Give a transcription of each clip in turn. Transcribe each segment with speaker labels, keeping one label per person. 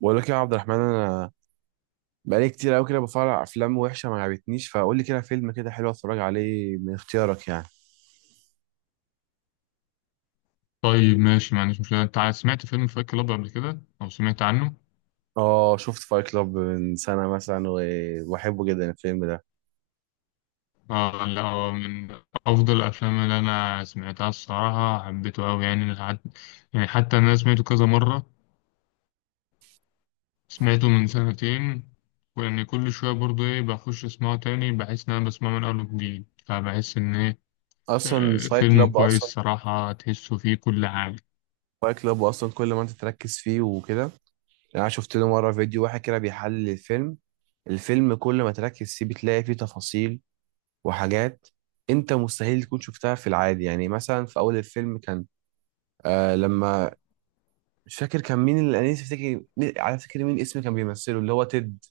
Speaker 1: بقول لك يا عبد الرحمن، انا بقالي كتير قوي كده بتفرج على افلام وحشه ما عجبتنيش. فقول لي كده فيلم كده حلو اتفرج عليه من اختيارك يعني.
Speaker 2: طيب ماشي، ما عنديش مشكلة. أنت سمعت فيلم فايت كلاب قبل كده أو سمعت عنه؟
Speaker 1: اه شفت فايت كلاب من سنه مثلا، وبحبه جدا الفيلم ده.
Speaker 2: آه لا، هو من أفضل الأفلام اللي أنا سمعتها الصراحة. حبيته أوي يعني لحد. يعني حتى أنا سمعته كذا مرة، سمعته من سنتين، وإن كل شوية برضه إيه، بخش أسمعه تاني بحس إن أنا بسمعه من أول وجديد، فبحس إن إيه.
Speaker 1: اصلا فايت
Speaker 2: فيلم
Speaker 1: كلاب اصلا،
Speaker 2: كويس صراحة، تحسه فيه كل حاجة.
Speaker 1: فايت كلاب اصلا كل ما انت تركز فيه وكده يعني. انا شفت له مره فيديو واحد كده بيحلل الفيلم. الفيلم كل ما تركز فيه بتلاقي فيه تفاصيل وحاجات انت مستحيل تكون شفتها في العادي. يعني مثلا في اول الفيلم كان آه لما مش فاكر كان مين، اللي انا نفسي افتكر على فكره مين اسم كان بيمثله اللي هو تيد.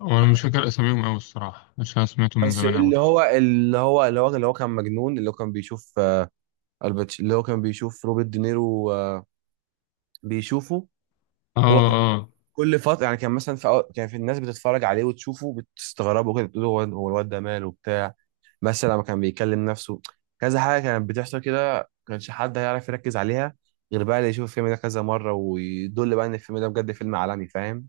Speaker 2: وأنا مش فاكر أساميهم أوي الصراحة، عشان أنا سمعته من
Speaker 1: بس
Speaker 2: زمان أوي.
Speaker 1: اللي هو كان مجنون، اللي هو كان بيشوف الباتش، اللي هو كان بيشوف روبرت دينيرو، بيشوفه.
Speaker 2: آه.
Speaker 1: هو كان
Speaker 2: آه.
Speaker 1: كل فتره يعني، كان مثلا في كان في الناس بتتفرج عليه وتشوفه بتستغربه كده، بتقول هو هو الواد ده ماله وبتاع. مثلا لما كان بيكلم نفسه كذا حاجه كانت بتحصل كده، ما كانش حد هيعرف يركز عليها غير بقى اللي يشوف الفيلم ده كذا مره، ويدل بقى ان الفيلم ده بجد فيلم عالمي. فاهم؟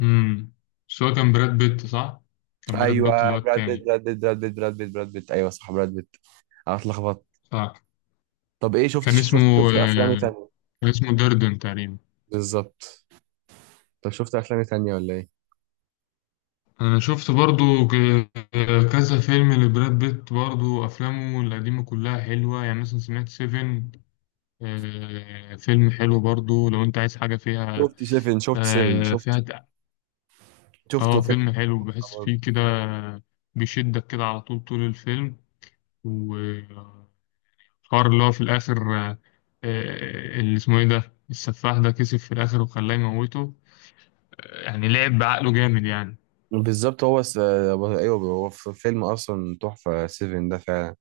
Speaker 2: امم. بس هو كان براد بيت، صح؟ كان براد بيت اللي
Speaker 1: ايوه
Speaker 2: هو التاني.
Speaker 1: براد بيت ايوه صح براد بيت. انا اتلخبطت.
Speaker 2: صح.
Speaker 1: طب ايه،
Speaker 2: كان اسمه
Speaker 1: شفت افلام
Speaker 2: آه،
Speaker 1: تانية؟
Speaker 2: كان اسمه دردن تقريبا.
Speaker 1: بالظبط. طب شفت افلام تانية ولا ايه؟
Speaker 2: انا شفت برضو كذا فيلم لبراد بيت، برضو افلامه القديمه كلها حلوه، يعني مثلا سمعت سيفن. فيلم حلو برضو لو انت عايز حاجه فيها.
Speaker 1: شفت سيفن،
Speaker 2: آه، فيها
Speaker 1: شفت
Speaker 2: د-
Speaker 1: شفته
Speaker 2: اه،
Speaker 1: فيلم
Speaker 2: فيلم حلو، بحس
Speaker 1: برضه.
Speaker 2: فيه كده بيشدك كده على طول. طول الفيلم، حوار اللي هو في الآخر، اللي اسمه إيه ده، السفاح ده كسب في الآخر وخلاه يموته. يعني لعب بعقله جامد يعني.
Speaker 1: بالظبط. ايوه، هو في فيلم اصلا تحفه سيفن ده فعلا.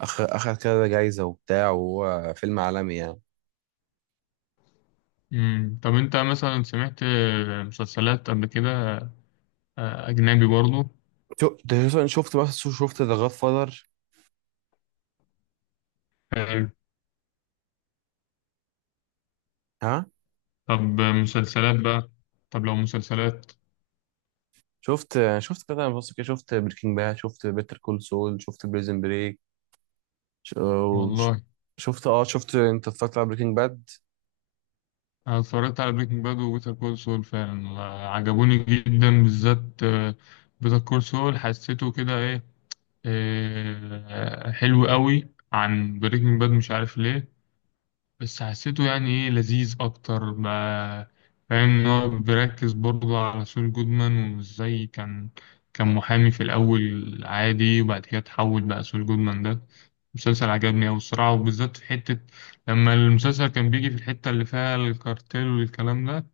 Speaker 1: اخد كده جايزه وبتاع، وهو فيلم عالمي يعني.
Speaker 2: مم. طب أنت مثلا سمعت مسلسلات قبل كده؟ أجنبي برضه؟
Speaker 1: شو- ده شفت، بس شفت ذا جاد فاذر.
Speaker 2: حلو.
Speaker 1: ها؟
Speaker 2: طب مسلسلات بقى، طب لو مسلسلات.
Speaker 1: شفت كده، بص كده، شفت بريكنج باد، شفت بيتر كول سول، شفت بريزن بريك. ش- وش-
Speaker 2: والله
Speaker 1: شفت، اه شفت. انت اتفرجت على بريكنج باد؟
Speaker 2: أنا اتفرجت على بريكنج باد وبيتر كول سول فعلا، عجبوني جدا، بالذات بيتر كول سول. حسيته كده إيه، حلو قوي عن بريكنج باد، مش عارف ليه، بس حسيته يعني ايه، لذيذ اكتر ما، فاهم؟ ان هو بيركز برضه على سول جودمان، وازاي كان محامي في الاول عادي، وبعد كده اتحول بقى سول جودمان ده. مسلسل عجبني اوي الصراحه، وبالذات في حته لما المسلسل كان بيجي في الحته اللي فيها الكارتيل والكلام ده.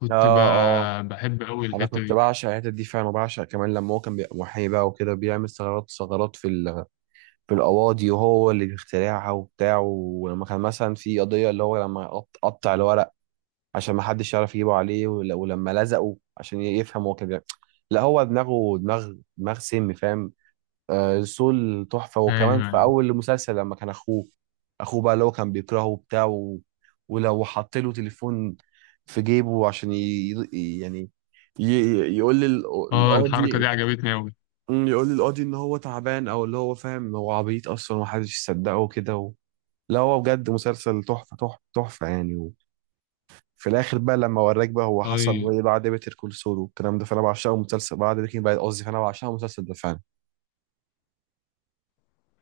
Speaker 2: كنت ب...
Speaker 1: اه اه.
Speaker 2: بحب اوي
Speaker 1: انا
Speaker 2: الحته
Speaker 1: كنت
Speaker 2: دي.
Speaker 1: بعشق الحتت دي فعلا، وبعشق كمان لما هو كان بيبقى محامي بقى وكده، بيعمل ثغرات في في القواضي، وهو اللي بيخترعها وبتاع. ولما كان مثلا في قضيه اللي هو لما قطع الورق عشان ما حدش يعرف يجيبه عليه، ولما لزقه عشان يفهم هو كان بيعمل. لا هو دماغه، دماغ سم. فاهم؟ آه، سول تحفة. وكمان
Speaker 2: ايوه،
Speaker 1: في
Speaker 2: ايوه.
Speaker 1: أول المسلسل لما كان أخوه، أخوه بقى اللي هو كان بيكرهه وبتاع، و... ولو حط له تليفون في جيبه عشان يعني ي... يقول لي
Speaker 2: اه، الحركه دي
Speaker 1: القاضي،
Speaker 2: عجبتني اوي.
Speaker 1: يقول لي القاضي إن هو تعبان، أو اللي هو فاهم هو عبيط أصلا ومحدش يصدقه وكده و... لا هو بجد مسلسل تحفة تحفة يعني. وفي الآخر بقى، لما وراك بقى هو حصل
Speaker 2: طيب،
Speaker 1: إيه بعد بيتر كول سول والكلام ده، فأنا بعشقه مسلسل بعد بريكنج باد قصدي. فأنا بعشقه المسلسل ده فعلا.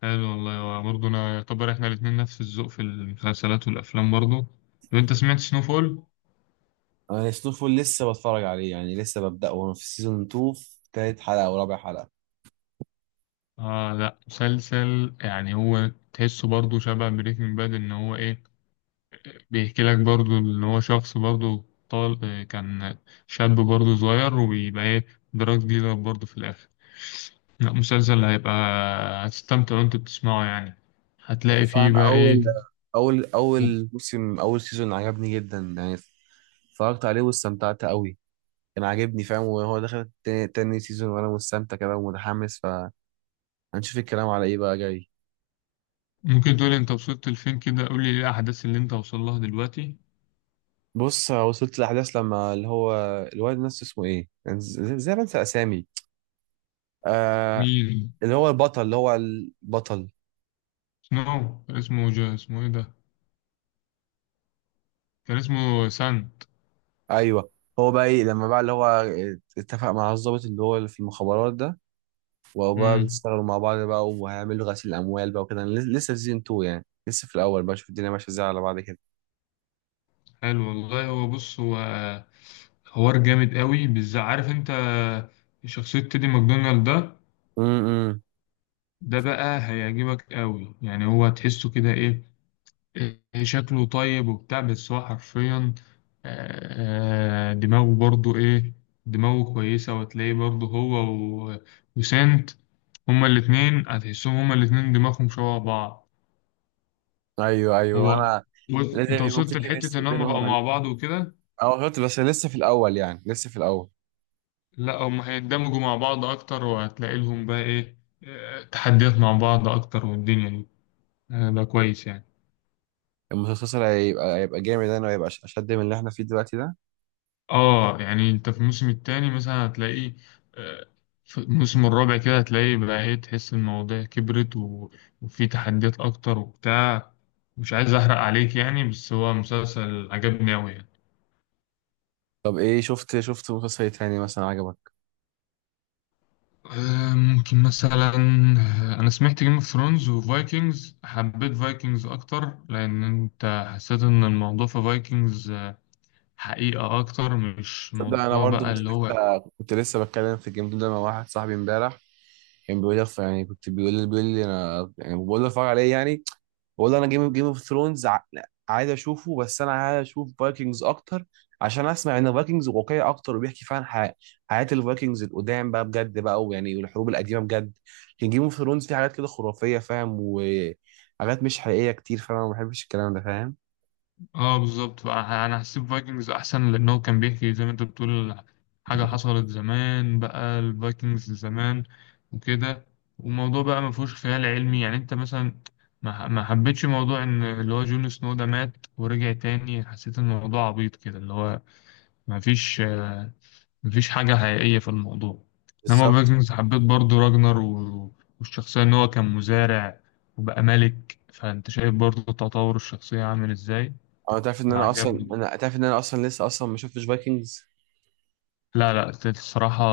Speaker 2: حلو والله برضه. انا يعتبر احنا الاتنين نفس الذوق في المسلسلات والافلام برضه. طب انت سمعت سنوفول؟
Speaker 1: انا سنوفل لسه بتفرج عليه يعني، لسه ببدأ وانا في سيزون 2، في تالت حلقة او رابع حلقة.
Speaker 2: آه لا، مسلسل يعني هو تحسه برضه شبه بريكنج باد، إن هو إيه، بيحكي لك برضه إن هو شخص برضه طال كان شاب برضه صغير، وبيبقى إيه، دراج ديلر برضه في الآخر. لا، مسلسل هيبقى هتستمتع وأنت بتسمعه يعني.
Speaker 1: أنا
Speaker 2: هتلاقي فيه
Speaker 1: فعلا
Speaker 2: بقى
Speaker 1: اول
Speaker 2: إيه.
Speaker 1: اول اول موسم، اول سيزون عجبني جدا يعني. اتفرجت عليه واستمتعت قوي. كان عاجبني فاهم. وهو دخل تاني, تاني سيزون وانا مستمتع كده ومتحمس، فهنشوف الكلام على ايه بقى جاي.
Speaker 2: ممكن تقولي أنت وصلت لفين كده؟ قولي إيه الأحداث اللي أنت وصل لها دلوقتي؟
Speaker 1: بص وصلت الاحداث لما اللي هو الواد نفسه اسمه ايه يعني، زي ما انسى اسامي. آه
Speaker 2: مين؟
Speaker 1: اللي هو البطل، اللي هو البطل.
Speaker 2: سنو كان اسمه جو، اسمه إيه ده؟ كان اسمه سانت.
Speaker 1: ايوه. هو بقى ايه لما بقى اللي هو اتفق مع الضابط اللي هو اللي في المخابرات ده، وهو بقى
Speaker 2: مم.
Speaker 1: بيشتغلوا مع بعض بقى وهيعملوا غسيل اموال بقى وكده. أنا لسه في سيزون 2 يعني، لسه في الاول بقى، شوف الدنيا ماشيه ازاي على بعض كده.
Speaker 2: حلو والله. هو بص، هو حوار جامد قوي، بالذات عارف انت شخصية تيدي ماكدونالد ده،
Speaker 1: امم،
Speaker 2: ده بقى هيعجبك قوي يعني. هو تحسه كده ايه، إيه شكله طيب وبتاع، بس هو حرفيا دماغه برضو ايه، دماغه كويسة. وتلاقيه برضو هو و- وسنت، هما الاتنين هتحسهم هما الاتنين دماغهم شبه بعض.
Speaker 1: ايوه ايوه
Speaker 2: هو
Speaker 1: انا.
Speaker 2: بص،
Speaker 1: لازم
Speaker 2: انت
Speaker 1: يكون في
Speaker 2: وصلت لحتة
Speaker 1: كيمستري
Speaker 2: ان هما بقوا
Speaker 1: بينهم.
Speaker 2: مع بعض وكده.
Speaker 1: اه شفت، بس لسه في الاول يعني، لسه في الاول.
Speaker 2: لا، هم هيندمجوا مع بعض اكتر، وهتلاقي لهم بقى ايه، تحديات مع بعض اكتر، والدنيا دي هيبقى كويس يعني.
Speaker 1: المسلسل هيبقى، جامد انا، وهيبقى اشد من اللي احنا فيه دلوقتي ده.
Speaker 2: اه، يعني انت في الموسم التاني مثلا هتلاقي، آه، في الموسم الرابع كده هتلاقي بقى ايه، تحس المواضيع كبرت، و... وفي تحديات اكتر وبتاع. مش عايز احرق عليك يعني، بس هو مسلسل عجبني اوي يعني.
Speaker 1: طب ايه، شفت مسلسل إيه تاني مثلا عجبك؟
Speaker 2: ممكن مثلا، انا سمعت جيم اوف ثرونز وفايكنجز. حبيت فايكنجز اكتر، لان انت حسيت ان الموضوع في فايكنجز حقيقة أكتر، مش
Speaker 1: تصدق انا
Speaker 2: موضوع
Speaker 1: برضو،
Speaker 2: بقى اللي هو.
Speaker 1: كنت لسه بتكلم في الجيم ده مع واحد صاحبي امبارح. كان بيقول لي يعني، كنت بيقول لي بيقول لي انا يعني، بقول له اتفرج عليه يعني. بقول له انا، جيم اوف ثرونز عايز اشوفه، بس انا عايز اشوف فايكنجز اكتر، عشان اسمع ان فايكنجز واقعي اكتر وبيحكي فعلا حياه الفايكنجز القدام بقى بجد بقى، ويعني والحروب القديمه بجد. لكن جيم اوف ثرونز فيه حاجات كده خرافيه فاهم، وحاجات مش حقيقيه كتير، فانا ما بحبش الكلام ده. فاهم؟
Speaker 2: آه بالظبط، بقى أنا هسيب فايكنجز أحسن، لأن هو كان بيحكي زي ما أنت بتقول حاجة حصلت زمان، بقى الفايكنجز زمان وكده. والموضوع بقى ما فيهوش خيال علمي، يعني أنت مثلا ما حبيتش موضوع إن اللي هو جون سنو ده مات ورجع تاني. حسيت الموضوع عبيط كده، اللي هو ما فيش مفيش حاجة حقيقية في الموضوع. إنما
Speaker 1: بالظبط.
Speaker 2: فايكنجز، حبيت برضو راجنر، و... والشخصية إن هو كان مزارع وبقى ملك، فأنت شايف برضو تطور الشخصية عامل إزاي، فعجبني.
Speaker 1: انا تعرف ان انا اصلا لسه اصلا ما شفتش فايكنجز.
Speaker 2: لا لا، الصراحة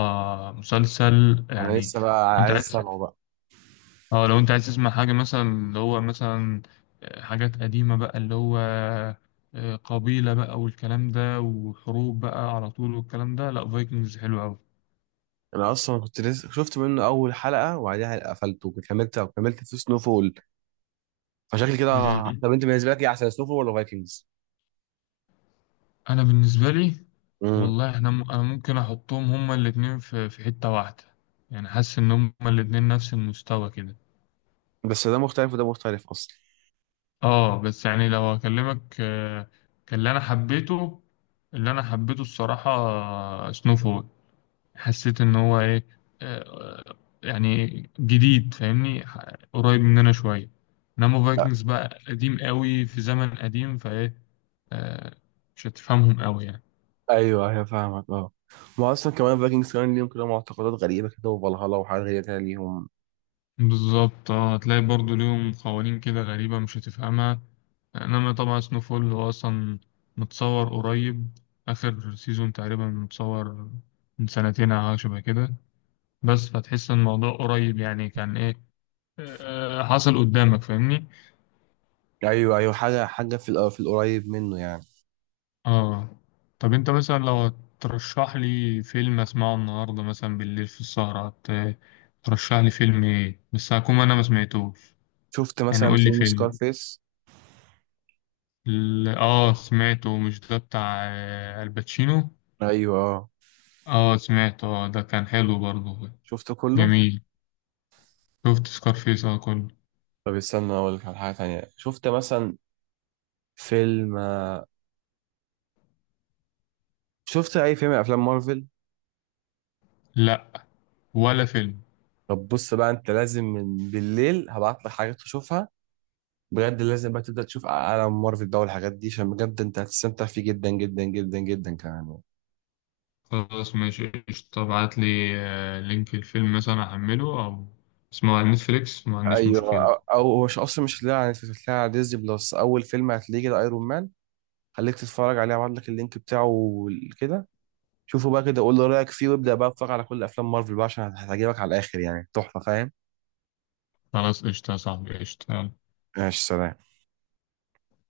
Speaker 2: مسلسل
Speaker 1: انا
Speaker 2: يعني.
Speaker 1: لسه بقى
Speaker 2: أنت
Speaker 1: عايز
Speaker 2: عايز
Speaker 1: اسمعه بقى.
Speaker 2: أه، لو أنت عايز تسمع حاجة مثلا اللي هو مثلا حاجات قديمة بقى اللي هو، قبيلة بقى والكلام ده، وحروب بقى على طول والكلام ده، لا فايكنجز حلو أوي.
Speaker 1: انا اصلا كنت لسه شفت منه اول حلقه، وبعدها قفلته وكملت، في سنو فول. فشكل كده.
Speaker 2: مم.
Speaker 1: طب انت بالنسبه لك ايه احسن، سنو فول ولا فايكنجز؟
Speaker 2: أنا بالنسبة لي
Speaker 1: امم.
Speaker 2: والله احنا انا ممكن احطهم هما الاتنين في حتة واحدة. يعني حاسس ان هما الاتنين نفس المستوى كده.
Speaker 1: بس ده مختلف وده مختلف اصلا.
Speaker 2: اه، بس يعني لو اكلمك، كان اللي انا حبيته اللي انا حبيته الصراحة سنو فول. حسيت ان هو ايه، آه، يعني جديد، فاهمني؟ قريب مننا شوية. انما
Speaker 1: لا.
Speaker 2: فايكنجز بقى قديم قوي، في زمن قديم، فايه، آه، مش هتفهمهم قوي يعني.
Speaker 1: ايوه ايوه فاهمك اه. ما اصلا كمان فايكنجز كمان ليهم كده معتقدات غريبه كده، وفالهالا وحاجات غريبه كده ليهم.
Speaker 2: بالظبط. اه هتلاقي برضو ليهم قوانين كده غريبة، مش هتفهمها. انما طبعا سنوفول هو اصلا متصور قريب، اخر سيزون تقريبا، متصور من سنتين او حاجة شبه كده. بس فتحس ان الموضوع قريب، يعني كان ايه، حصل قدامك، فاهمني؟
Speaker 1: ايوه ايوه، حاجه في في القريب منه يعني.
Speaker 2: اه. طب انت مثلا لو ترشح لي فيلم اسمعه النهاردة مثلا بالليل في السهرة ترشح لي فيلم ايه، بس هكون انا ما سمعتوش،
Speaker 1: شفت
Speaker 2: يعني
Speaker 1: مثلا
Speaker 2: قول لي
Speaker 1: فيلم
Speaker 2: فيلم.
Speaker 1: سكارفيس؟
Speaker 2: اه سمعته، مش ده بتاع الباتشينو؟
Speaker 1: ايوه اه
Speaker 2: اه سمعته، اه ده كان حلو برضه.
Speaker 1: شفته كله.
Speaker 2: جميل، شفت سكارفيس اه كله.
Speaker 1: طب استنى اقول لك على حاجه تانيه. شفت مثلا فيلم، شفت اي فيلم من افلام مارفل؟
Speaker 2: لا، ولا فيلم.
Speaker 1: طب بص بقى، انت لازم من بالليل هبعت لك حاجات تشوفها. بجد لازم بقى تبدا تشوف عالم مارفل ده والحاجات دي، عشان بجد انت هتستمتع فيه جدا جدا جدا جدا كمان.
Speaker 2: خلاص ماشي قشطة، ابعت لي لينك الفيلم مثلا احمله، او اسمه على نتفليكس، ما عنديش
Speaker 1: ايوه، او
Speaker 2: مشكلة.
Speaker 1: أو مش اصلا مش هتلاقيها على نتفليكس، هتلاقيها على ديزني بلس. اول فيلم هتلاقيه كده ايرون مان. خليك تتفرج عليه، هبعت لك اللينك بتاعه كده. شوفه بقى كده قول لي رايك فيه، وابدا بقى اتفرج على كل افلام مارفل بقى، عشان هتعجبك على الاخر يعني. تحفه فاهم.
Speaker 2: خلاص قشطة يا صاحبي، قشطة يلا.
Speaker 1: ماشي سلام.